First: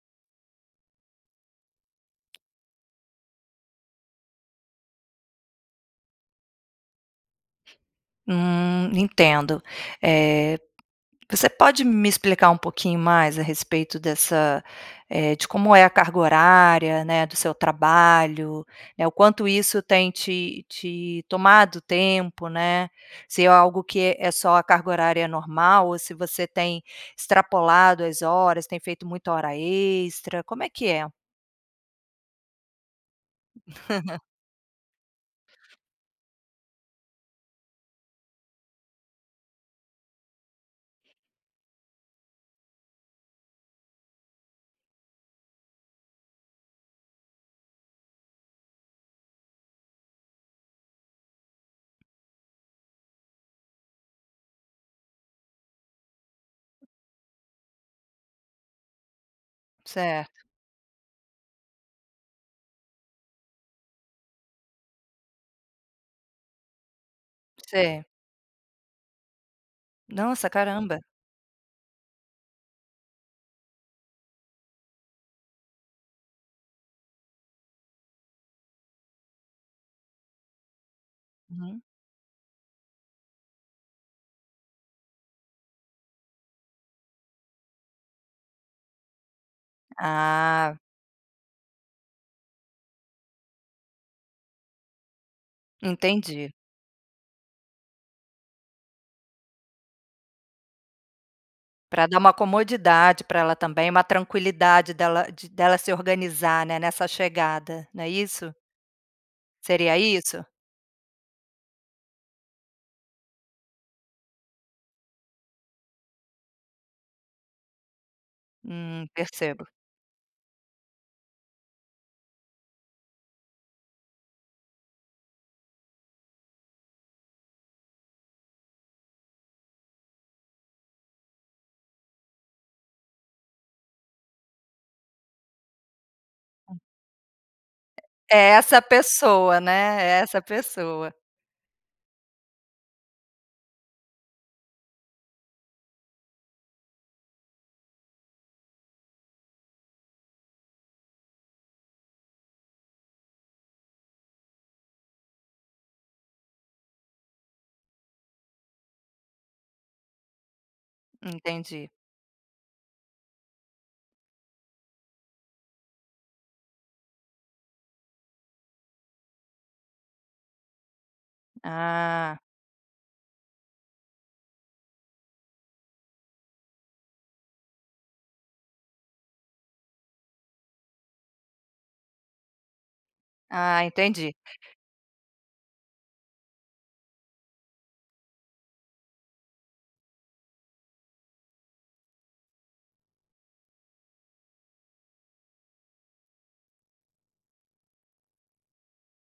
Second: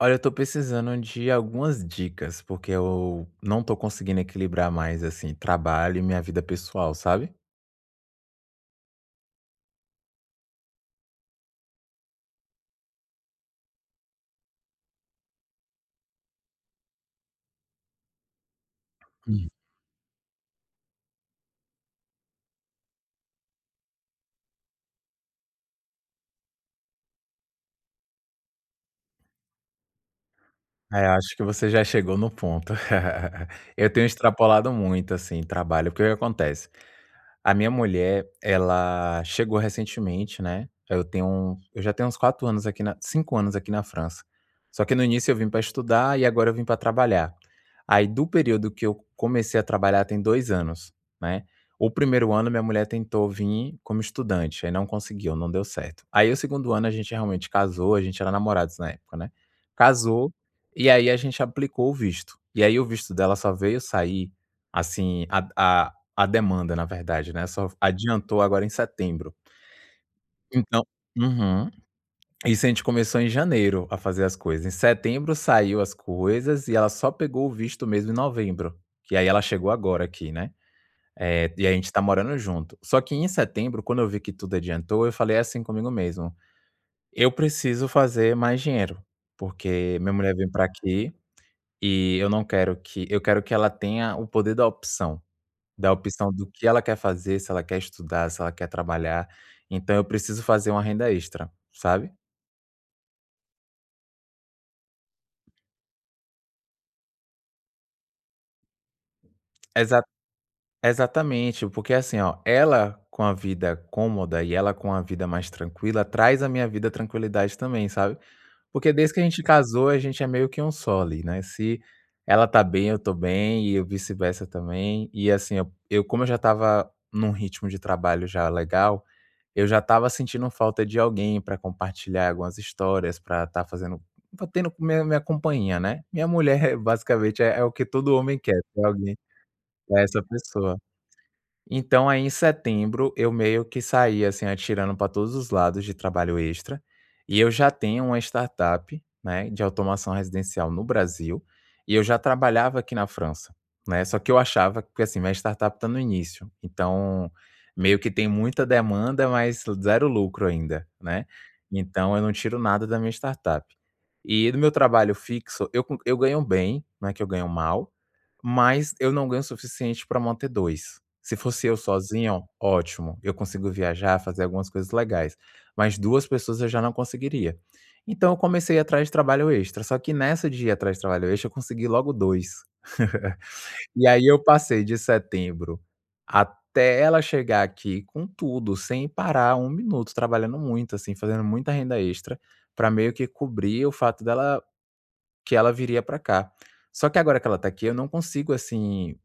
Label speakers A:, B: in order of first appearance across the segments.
A: Olha, eu estou precisando de algumas dicas, porque eu não tô conseguindo equilibrar mais, assim, trabalho e minha vida pessoal, sabe?
B: Hum, entendo. Eh, você pode me explicar um pouquinho mais a respeito dessa eh, de como é a carga horária, né, do seu trabalho? Eh, o quanto
A: Uhum.
B: isso tem te te tomado tempo, né? Se é algo que é só a carga horária normal ou se você tem extrapolado as horas, tem feito muita hora extra. Como é que
A: É,
B: é?
A: acho que você já chegou no ponto. Eu tenho extrapolado muito, assim, trabalho. O que que acontece? A minha mulher, ela chegou recentemente, né? Aí, eu tenho um eu já tenho uns 4 anos aqui na 5 anos aqui na França. Só que, no início, eu vim pra estudar e agora eu vim pra trabalhar. Aí, do período que eu comecei a trabalhar tem 2 anos, né? O primeiro ano, minha mulher tentou vir como estudante, aí, não conseguiu, não deu certo. Aí, o segundo ano, a gente realmente casou a gente era namorados na época, né? Casou,
B: Certo.
A: e aí, a gente aplicou o visto. E aí, o visto dela só veio sair, assim, a a a demanda, na verdade, né? Só
B: Sei.
A: adiantou agora em setembro.
B: Nossa,
A: Então
B: caramba.
A: uhum. Isso a gente começou em janeiro a fazer as coisas. Em setembro, saiu as coisas. E ela só pegou o visto, mesmo, em novembro. E aí, ela chegou agora aqui, né? Eh, e aí,
B: Hum.
A: gente está morando junto. Só que, em setembro, quando eu vi que tudo adiantou, eu falei, assim, comigo mesmo: "Eu preciso fazer mais dinheiro, porque minha mulher veio pra
B: Ah.
A: aqui, e eu não quero que eu quero que ela tenha o poder da opção. Da opção do
B: Entendi.
A: que ela quer fazer, se ela quer estudar, se ela quer trabalhar. Então eu preciso fazer uma renda extra,
B: Pra
A: sabe?
B: dar uma comodidade pra ela também, uma tranquilidade dela de dela se organizar, né, nessa chegada. Não é isso? Seria
A: Exata
B: isso?
A: examente, porque, assim, ó, ela com a vida cômoda e ela com a vida mais tranquila, traz à minha vida tranquilidade também, sabe? Porque
B: Hum,
A: desde que a gente
B: percebo.
A: casou, a gente é meio que 1 só ali, né? Se ela tá bem, eu tô bem e eu vice-versa também. E, assim, eu eu como eu já estava num ritmo de trabalho já legal, eu já estava sentindo falta de alguém pra compartilhar algumas histórias, pra estar fazendo estar tendo minha minha companhia, né? Minha mulher é
B: Ah.
A: é, basicamente, é o que todo homem
B: É
A: quer
B: essa
A: ter alguém
B: pessoa,
A: é
B: né?
A: essa
B: Essa
A: pessoa.
B: pessoa.
A: Então, aí, em setembro eu meio que saí, assim, atirando pra todos os lados de trabalho extra. E eu já tenho uma startup, né, de automação residencial no Brasil, e eu já trabalhava aqui na França, né. Só que eu achava que assim, minha startup tá no início, então meio que tem muita demanda, mas 0 lucro ainda, né?
B: Entendi.
A: Então eu não tiro nada da minha startup. E do meu trabalho fixo, eu co eu ganho bem, não é que eu ganho mal, mas eu não ganho o suficiente pra manter 2. Se fosse eu
B: Ah.
A: sozinho, ótimo. Eu consigo viajar, fazer algumas coisas legais, mas, 2 pessoas, eu já não conseguiria. Então eu comecei ir atrás de trabalho extra. Só que nessa de ir atrás de trabalho extra, eu consegui logo 2.
B: Ah,
A: E aí,
B: entendi.
A: eu passei de setembro até ela chegar aqui com tudo, sem parar 1 minuto trabalhando muito, assim, fazendo muita renda extra pra meio que cobrir o fato dela que ela viria pra cá. Só que, agora que ela tá aqui, eu não consigo, assim,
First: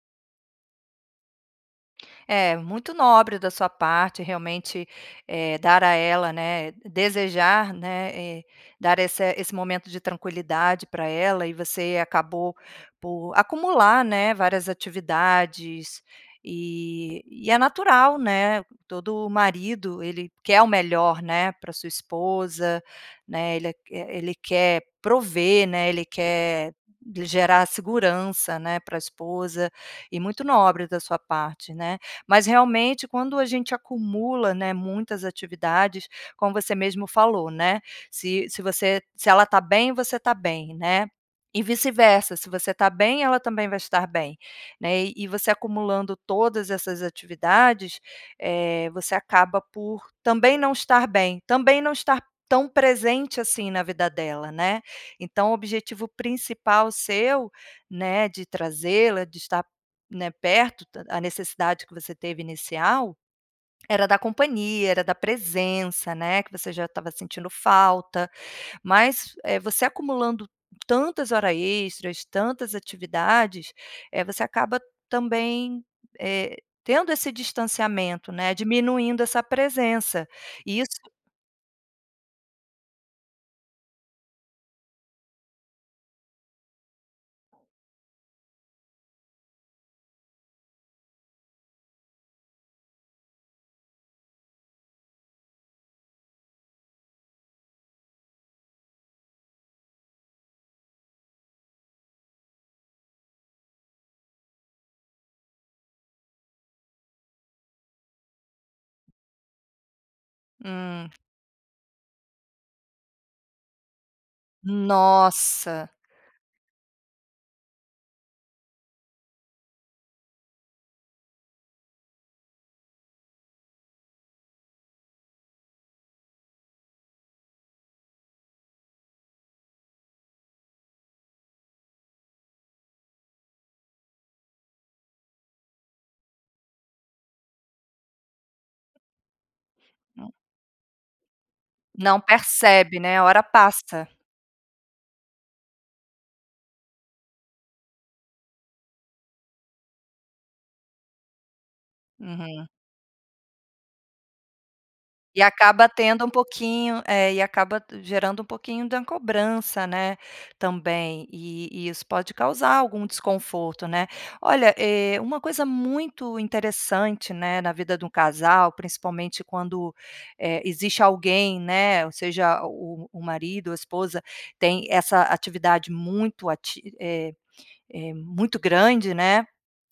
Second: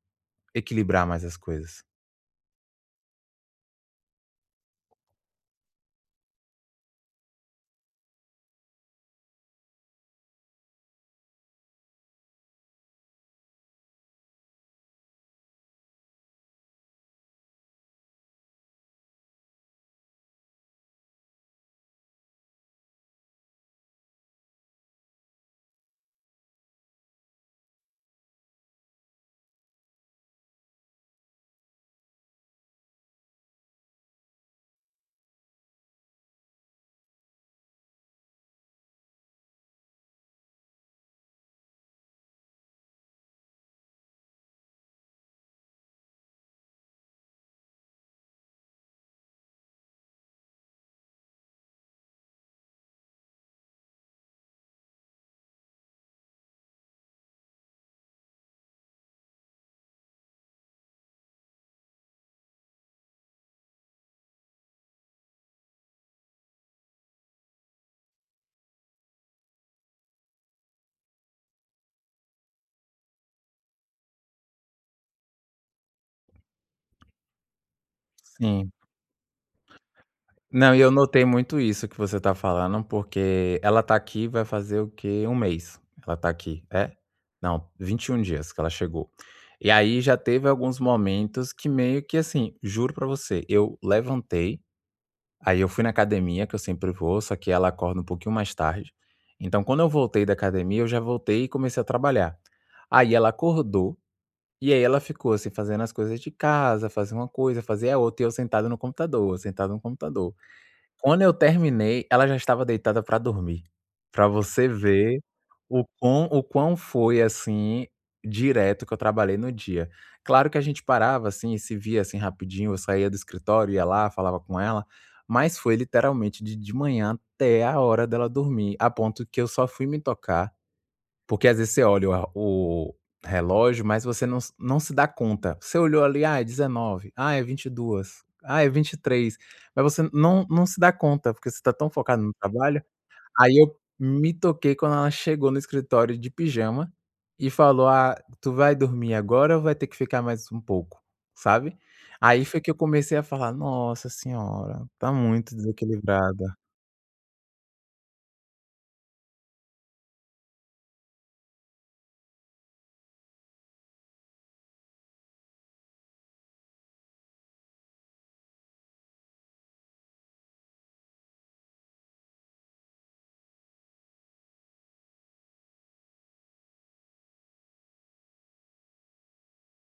A: equilibrar mais as coisas.
B: É, muito nobre da sua parte, realmente, eh, dar a ela, né, desejar, né, e dar essa esse momento de tranquilidade pra ela e você acabou por acumular, né, várias atividades e e é natural, né? Todo marido, ele quer o melhor, né, pra sua esposa, né? Ele e ele quer prover, né, ele quer lhe gerar segurança, né, pra esposa. E muito nobre da sua parte, né, mas realmente quando a gente acumula, né, muitas atividades como você mesmo falou, né, se se você se ela tá bem, você tá bem, né, e vice-versa. Se você tá bem, ela também vai estar bem, né? E você acumulando todas essas atividades, eh, você acaba por também não estar bem. Também não estar tão presente, assim, na vida dela, né, então o objetivo principal seu, né, de trazê-la, de estar, né, perto ta a necessidade que você teve inicial era da companhia, era da presença, né, que você já estava sentindo falta. Mas, eh, você acumulando tantas hora extras, tantas atividades, eh, você acaba também, eh, tendo esse distanciamento, né,
A: Sim.
B: diminuindo essa presença
A: Não,
B: e
A: e eu
B: isso
A: notei muito isso que você tá falando, porque ela tá aqui vai fazer o quê? 1 mês. Ela tá aqui é? Não, 21 dias que ela chegou. E aí, já teve alguns momentos que meio que, assim juro pra você, eu levantei, aí, eu fui na academia que eu sempre vou, só que ela acorda um pouquinho mais tarde, então, quando eu voltei da academia, eu já voltei e comecei a trabalhar. Aí, ela acordou, e aí, ela ficou, assim, fazendo as coisas de casa, fazia uma coisa, fazia a outra. E eu sentado no computador, eu sentado no computador.
B: Hum.
A: Quando eu terminei, ela já estava deitada pra dormir. Pra você ver o
B: Nossa.
A: quão o quão foi, assim, direto que eu trabalhei no dia. Claro que a gente parava, assim, e se via, assim, rapidinho. Eu saía do escritório, ia lá, falava com ela. Mas foi literalmente de de manhã até a hora dela dormir. A ponto que eu só fui me tocar porque, às vezes, você olha a o relógio, mas você não se não se dá conta. Você olhou ali, ah, é 19h, ah, é 22h, ah, é 23h, mas você não não se dá conta. Porque você tá tão
B: Não
A: focado no trabalho,
B: percebe, né? Hora
A: aí, eu
B: passa.
A: me toquei quando ela chegou no escritório de pijama e falou: "Ah, tu vai dormir agora ou vai ter que ficar mais um pouco?". Sabe? Aí, foi
B: Uhum.
A: que eu comecei a falar: "Nossa senhora, tá
B: E
A: muito
B: acaba tendo um
A: desequilibrada".
B: pouquinho é, e acaba gerando um pouquinho da cobrança, né, também. E e isso pode causar algum desconforto, né? Olha, eh, uma coisa muito interessante, né, na vida de um casal, principalmente, quando, eh, existe alguém, né, ou seja, o o marido ou a esposa tem essa atividade muito ati eh eh, muito grande, né,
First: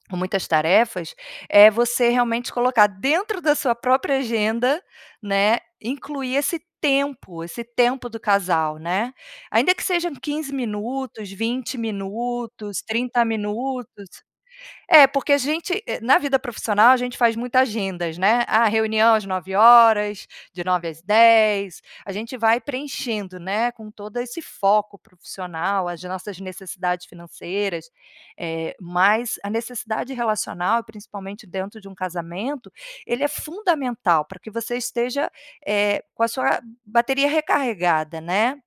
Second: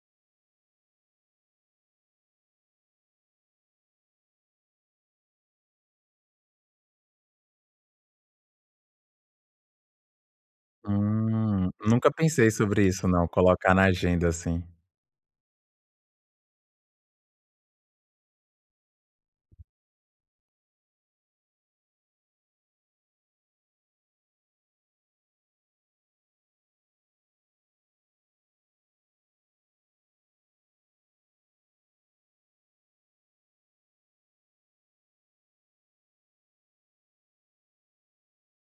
B: com muitas tarefas eh, você, realmente, colocar dentro da sua própria agenda, né, incluir esse tempo esse tempo do casal, né? Ainda que sejam 15 minutos,
A: Hum,
B: 20
A: nunca pensei
B: minutos,
A: sobre isso
B: 30
A: não. Colocar na
B: minutos.
A: agenda, assim.
B: É, porque a gente eh, na vida profissional, a gente faz muita agendas, né? A reunião às 9h de 9 às 10. A gente vai preenchendo, né, com todo esse foco profissional, as nossas necessidades financeiras, eh, mas a necessidade relacional e, principalmente dentro de um casamento, ele é fundamental pra que você esteja, eh, com a sua bateria recarregada, né,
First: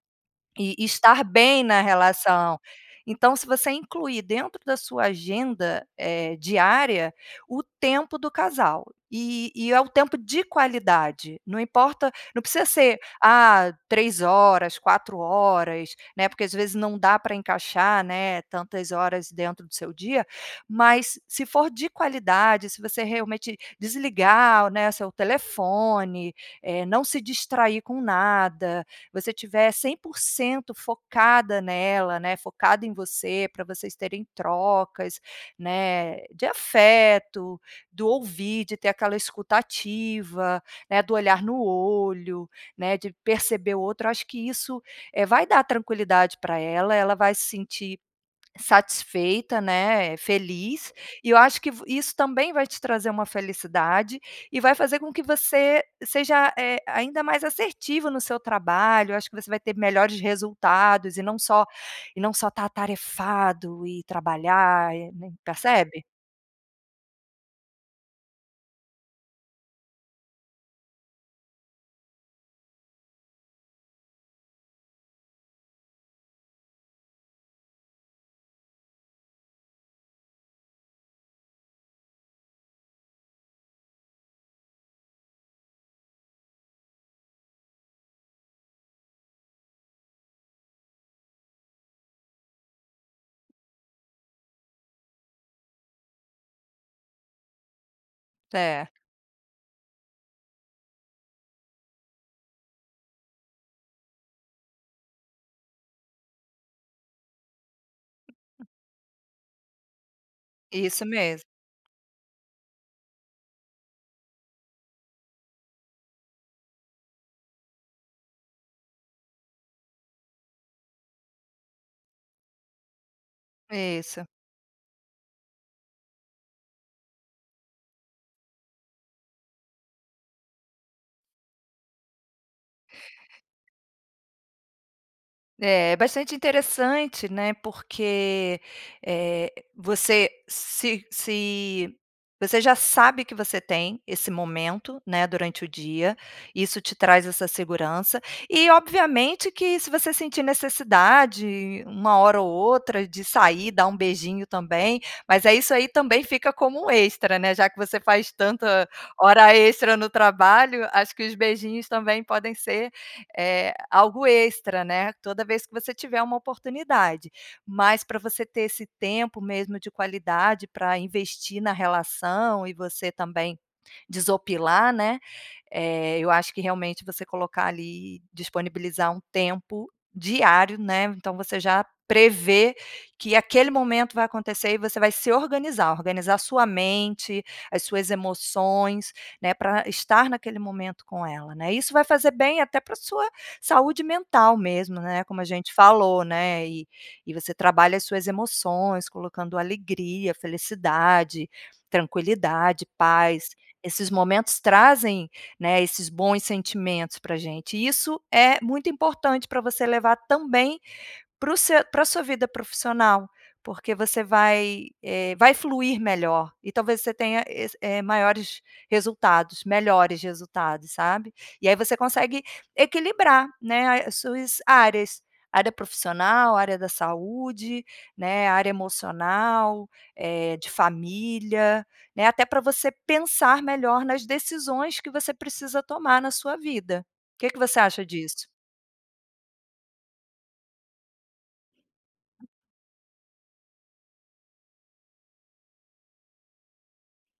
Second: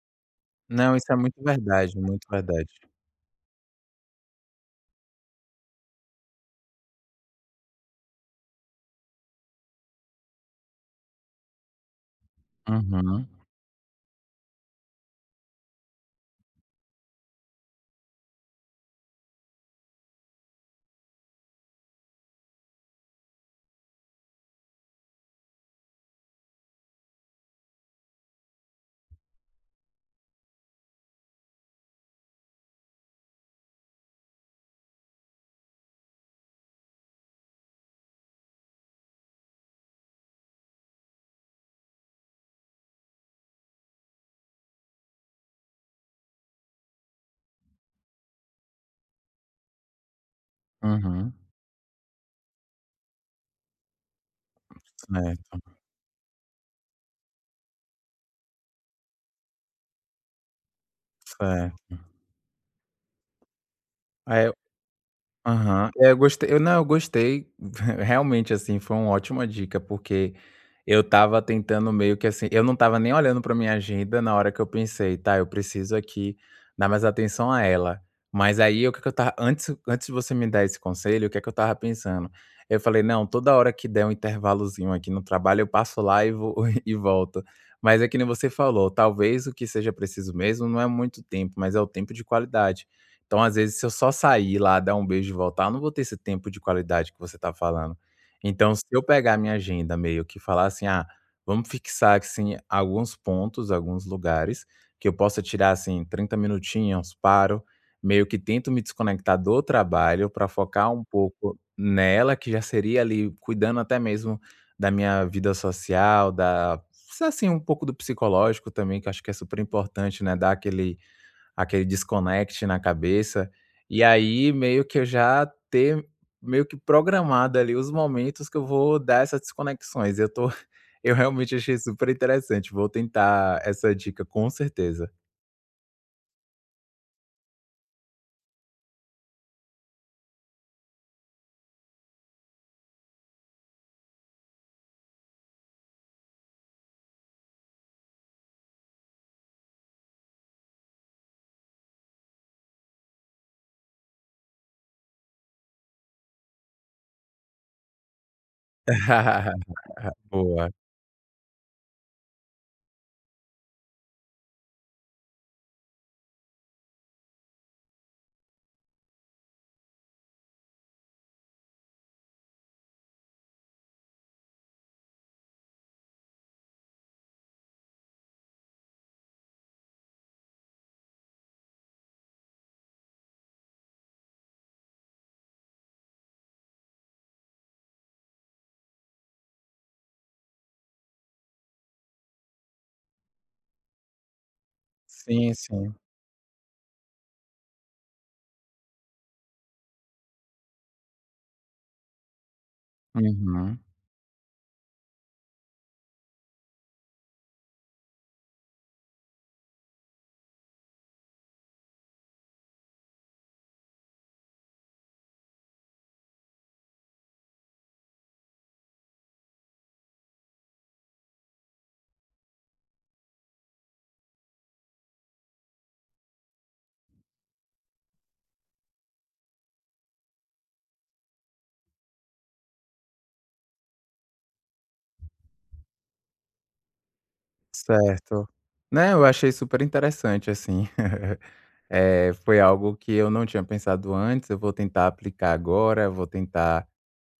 B: e
A: Não, isso é
B: estar
A: muito
B: bem na
A: verdade, muito
B: relação.
A: verdade.
B: Então se você incluir dentro da sua agenda, eh, diária o tempo do casal, e e é o tempo de qualidade, não importa não precisa ser,
A: Uhum.
B: ah, 3h, 4h, né, porque, às vezes, não dá pra encaixar, né, tantas horas dentro do seu dia. Mas se for de qualidade, se você realmente desligar, né, o seu telefone, eh, não se distrair com nada, você estiver 100% focada nela, né, focado em você para vocês terem trocas, né, de afeto, do ouvir, de ter aquela escuta ativa, né, do olhar no olho, né, de perceber o outro. Acho que isso, eh, vai dar tranquilidade pra ela. Ela vai se sentir satisfeita, né, feliz. E
A: Uhum.
B: eu acho que v isso também vai te trazer uma felicidade e vai fazer com que
A: Certo.
B: você seja, eh, ainda mais assertivo no seu trabalho. Acho que você vai ter melhores resultados e não só
A: Certo.
B: e não só estar atarefado e
A: É o
B: trabalhar e, né
A: aham.
B: percebe?
A: É eu gostei. Eu não gostei, te realmente, assim, foi uma ótima dica, porque eu estava tentando meio que, assim eu não estava nem olhando pra minha agenda na hora que eu pensei: "Tá, eu preciso aqui dar mais atenção a ela". Mas, aí, o que que eu estava antes antes de você me dar esse conselho, o que que eu estava pensando. Eu falei: "Não, toda hora que der um intervalozinho aqui no trabalho, eu passo lá e v e volto". Mas é que nem você falou, talvez o que seja preciso mesmo não é muito tempo, mas é o tempo de qualidade. Então, às vezes, se eu só sair lá dar um beijo e voltar, eu não vou ter esse tempo de qualidade que você tá falando. Então se
B: Certo.
A: eu pegar a minha agenda meio que falar assim: "Ah, vamos fixar, assim, alguns pontos, alguns lugares, que eu possa tirar, assim, 30 minutinhos". Paro, meio que
B: [unintelligible]
A: tento me desconectar do trabalho pra focar um
B: Isso mesmo.
A: pouco nela, que já seria, ali, cuidando até mesmo da minha vida social, da sa assim, um pouco do psicológico também, que eu acho que é super importante, né, dar aquele aquele desconect na cabeça. E
B: Isso.
A: aí, meio que eu já ter meio que programado, ali, os momentos que eu vou dar essas desconexões. eu tô eu, realmente, achei super interessante. Vou tentar essa dica com certeza.
B: É, bastante interessante, né, porque, eh, você se se Você já sabe que você tem esse momento, né, durante o dia, isso te traz essa segurança. E obviamente que se você sentir necessidade uma hora ou outra de sair, dar um beijinho também, mas é isso aí também fica como extra, né? Já que você faz tanta hora extra no
A: Boa.
B: trabalho, acho que os beijinhos também podem ser, eh, algo extra, né, toda vez que você tiver uma oportunidade. Mas pra você ter esse tempo mesmo de qualidade pra investir na relação e você também desopilar, né, eh, eu acho que realmente você colocar ali disponibilizar um tempo diário, né, então você já prevê que aquele momento vai acontecer e você vai se organizar. Organizar sua mente, as suas emoções, né, pra estar naquele momento com ela, né? Isso vai fazer bem até pra sua saúde mental mesmo, né, como a
A: Sim,
B: gente
A: sim.
B: falou, né, e e você trabalha as suas emoções colocando alegria, felicidade, tranquilidade, paz.
A: Uhum.
B: Esses momentos trazem, né, esses bons sentimentos pra gente e isso é muito importante pra você levar também para o seu pra sua vida profissional. Porque você vai, eh, vai fluir melhor e talvez você tenha es eh, maiores resultados, melhores resultados, sabe? E aí você consegue equilibrar, né, as suas áreas. Área profissional, área da saúde, né, área emocional, eh, de família, né? Até pra você pensar melhor nas decisões que você precisa tomar na sua vida. Que que você acha disso?
A: Certo. Né? Eu achei super interessante assim. Eh, foi algo que eu não tinha pensado antes, eu vou tentar aplicar agora, eu vou tentar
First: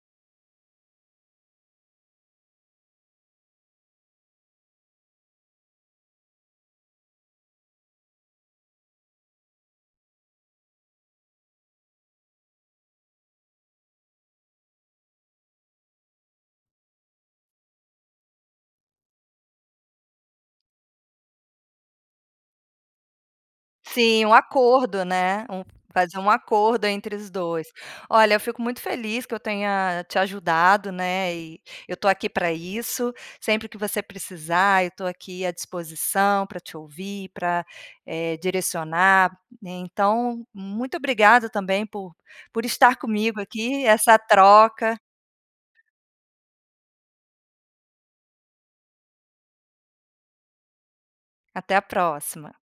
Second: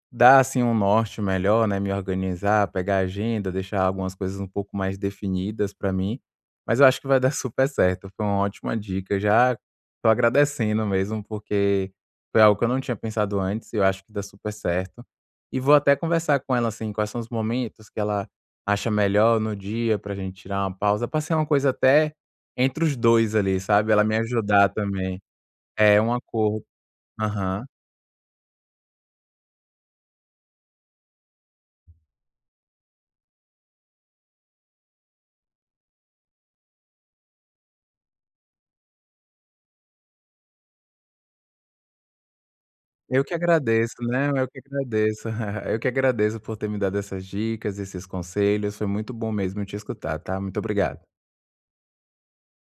A: da, assim, um norte melhor, né, me organizar, pegar a agenda, deixar algumas coisas um pouco mais definidas pra mim. Mas eu acho que vai dar super certo, foi uma ótima dica. Já tô agradecendo mesmo porque foi algo que eu não tinha pensado antes e eu acho que dá super certo, e vou até conversar com ela, assim, quais são os momentos que ela acha melhor no dia pra gente tirar uma pausa pra ser uma coisa até, entre os 2 ali, sabe, ela me
B: Sim, um
A: ajudar
B: acordo,
A: também.
B: né, um
A: É um
B: fazer um
A: acordo.
B: acordo entre os
A: Aham.
B: 2. Olha eu fico muito feliz que eu tenha te ajudado, né, e eu tô aqui pra isso. Sempre que você precisar eu tô aqui à disposição pra te ouvir, pra, eh, direcionar. Então muito obrigado também por por estar
A: Eu que
B: comigo aqui,
A: agradeço,
B: essa
A: né, eu que
B: troca.
A: agradeço. Eu que agradeço por ter me dado essas dicas, esses conselhos, foi muito bom mesmo te escutar, tá? Muito obrigado.
B: Até a próxima.